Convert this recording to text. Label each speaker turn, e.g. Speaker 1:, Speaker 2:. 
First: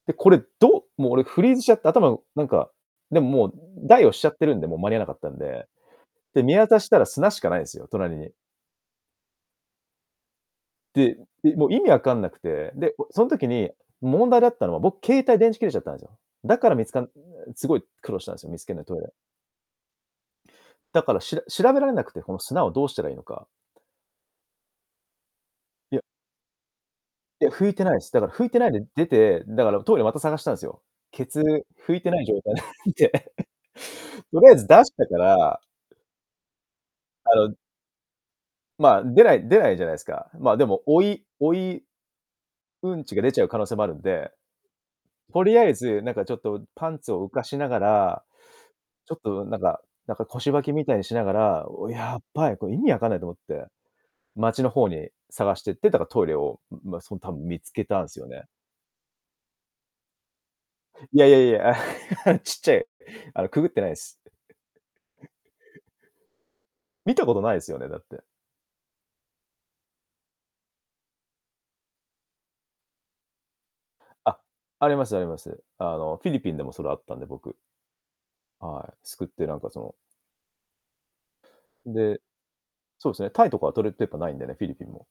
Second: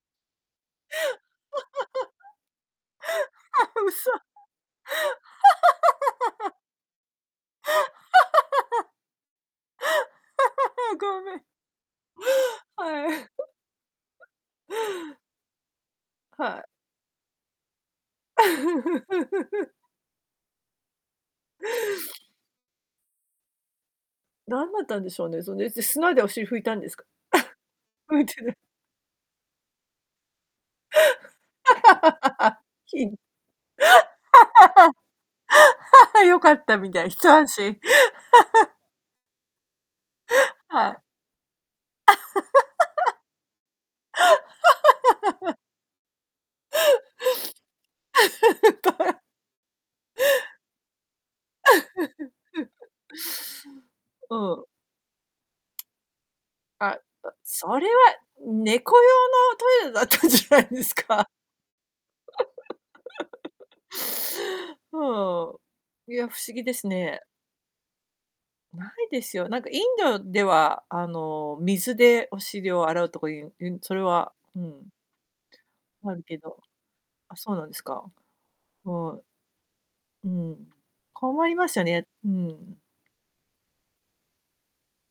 Speaker 1: で、これ、どうもう俺フ
Speaker 2: あ、
Speaker 1: リーズしちゃって頭、なんか、でももう、ん
Speaker 2: う
Speaker 1: 大
Speaker 2: そ。
Speaker 1: をしちゃってるんでもう間に合わなかったんで。で、見 渡したら砂しかないん
Speaker 2: あ
Speaker 1: ですよ、隣に
Speaker 2: あ、
Speaker 1: で
Speaker 2: ごめん。
Speaker 1: で、もう意味わかんなくて、で、お
Speaker 2: は
Speaker 1: そん
Speaker 2: い。
Speaker 1: 時に、問題だったのは僕携帯電池切れちゃったんですよ。
Speaker 2: は
Speaker 1: だ
Speaker 2: い。
Speaker 1: から見つかすごい苦労したんですよ、見つけんの、トイレ だから、しら調べられなくて、この砂をどうしたらいいのか。
Speaker 2: なんだったんでしょうね、そんで、す
Speaker 1: いや。
Speaker 2: 砂でお尻拭いたんですか？
Speaker 1: いや、拭いてないです。だ
Speaker 2: 拭い
Speaker 1: から
Speaker 2: て
Speaker 1: 拭い
Speaker 2: る
Speaker 1: てないで出て、だからトイレまた探したんですよ。ケツ、拭いてない状態
Speaker 2: きん。
Speaker 1: で。とりあえず出したから
Speaker 2: 良かったみたいな、一
Speaker 1: あ
Speaker 2: 安
Speaker 1: の
Speaker 2: 心。
Speaker 1: まあ、出ない出ないじゃないですか。ま、でも
Speaker 2: はい。
Speaker 1: 追い追いうんちが出ちゃう可能性もあるんで。と りあえず、なんかちょっとパンツを浮かしながら、ちょっ
Speaker 2: [unintelligible]
Speaker 1: となんかなんか腰履きみたいにしながら、やっばい、これ意 味わかんないと思って、
Speaker 2: う
Speaker 1: 街
Speaker 2: ん。
Speaker 1: の方に探してって、だかトイレをん
Speaker 2: ああ、
Speaker 1: ま、その多分見つ
Speaker 2: そ
Speaker 1: け
Speaker 2: れは、
Speaker 1: たんすよね。
Speaker 2: ん猫用のトイレだったんじゃないです
Speaker 1: いや
Speaker 2: か？
Speaker 1: いやいや。ちっちゃいあのくぐ ってないです。
Speaker 2: ふーん、いや、不思議です
Speaker 1: 見
Speaker 2: ね。
Speaker 1: たことないですよね、だって。
Speaker 2: ないですよ、なんかインドでは、あの、水でお尻を洗うとかいう、うん、それは、
Speaker 1: あ、
Speaker 2: う
Speaker 1: あ
Speaker 2: ん
Speaker 1: りますあります。あ
Speaker 2: あ
Speaker 1: の
Speaker 2: る
Speaker 1: フィ
Speaker 2: け
Speaker 1: リピ
Speaker 2: ど
Speaker 1: ンでもそれはあったんで
Speaker 2: あ、そ
Speaker 1: 僕
Speaker 2: うなんですか？
Speaker 1: はい、
Speaker 2: は
Speaker 1: 掬ってなんかその
Speaker 2: い。うん、困りますよね
Speaker 1: で、
Speaker 2: うん。
Speaker 1: そうですね、タイとかはトイレットペーパーないんでね、フィリピンも。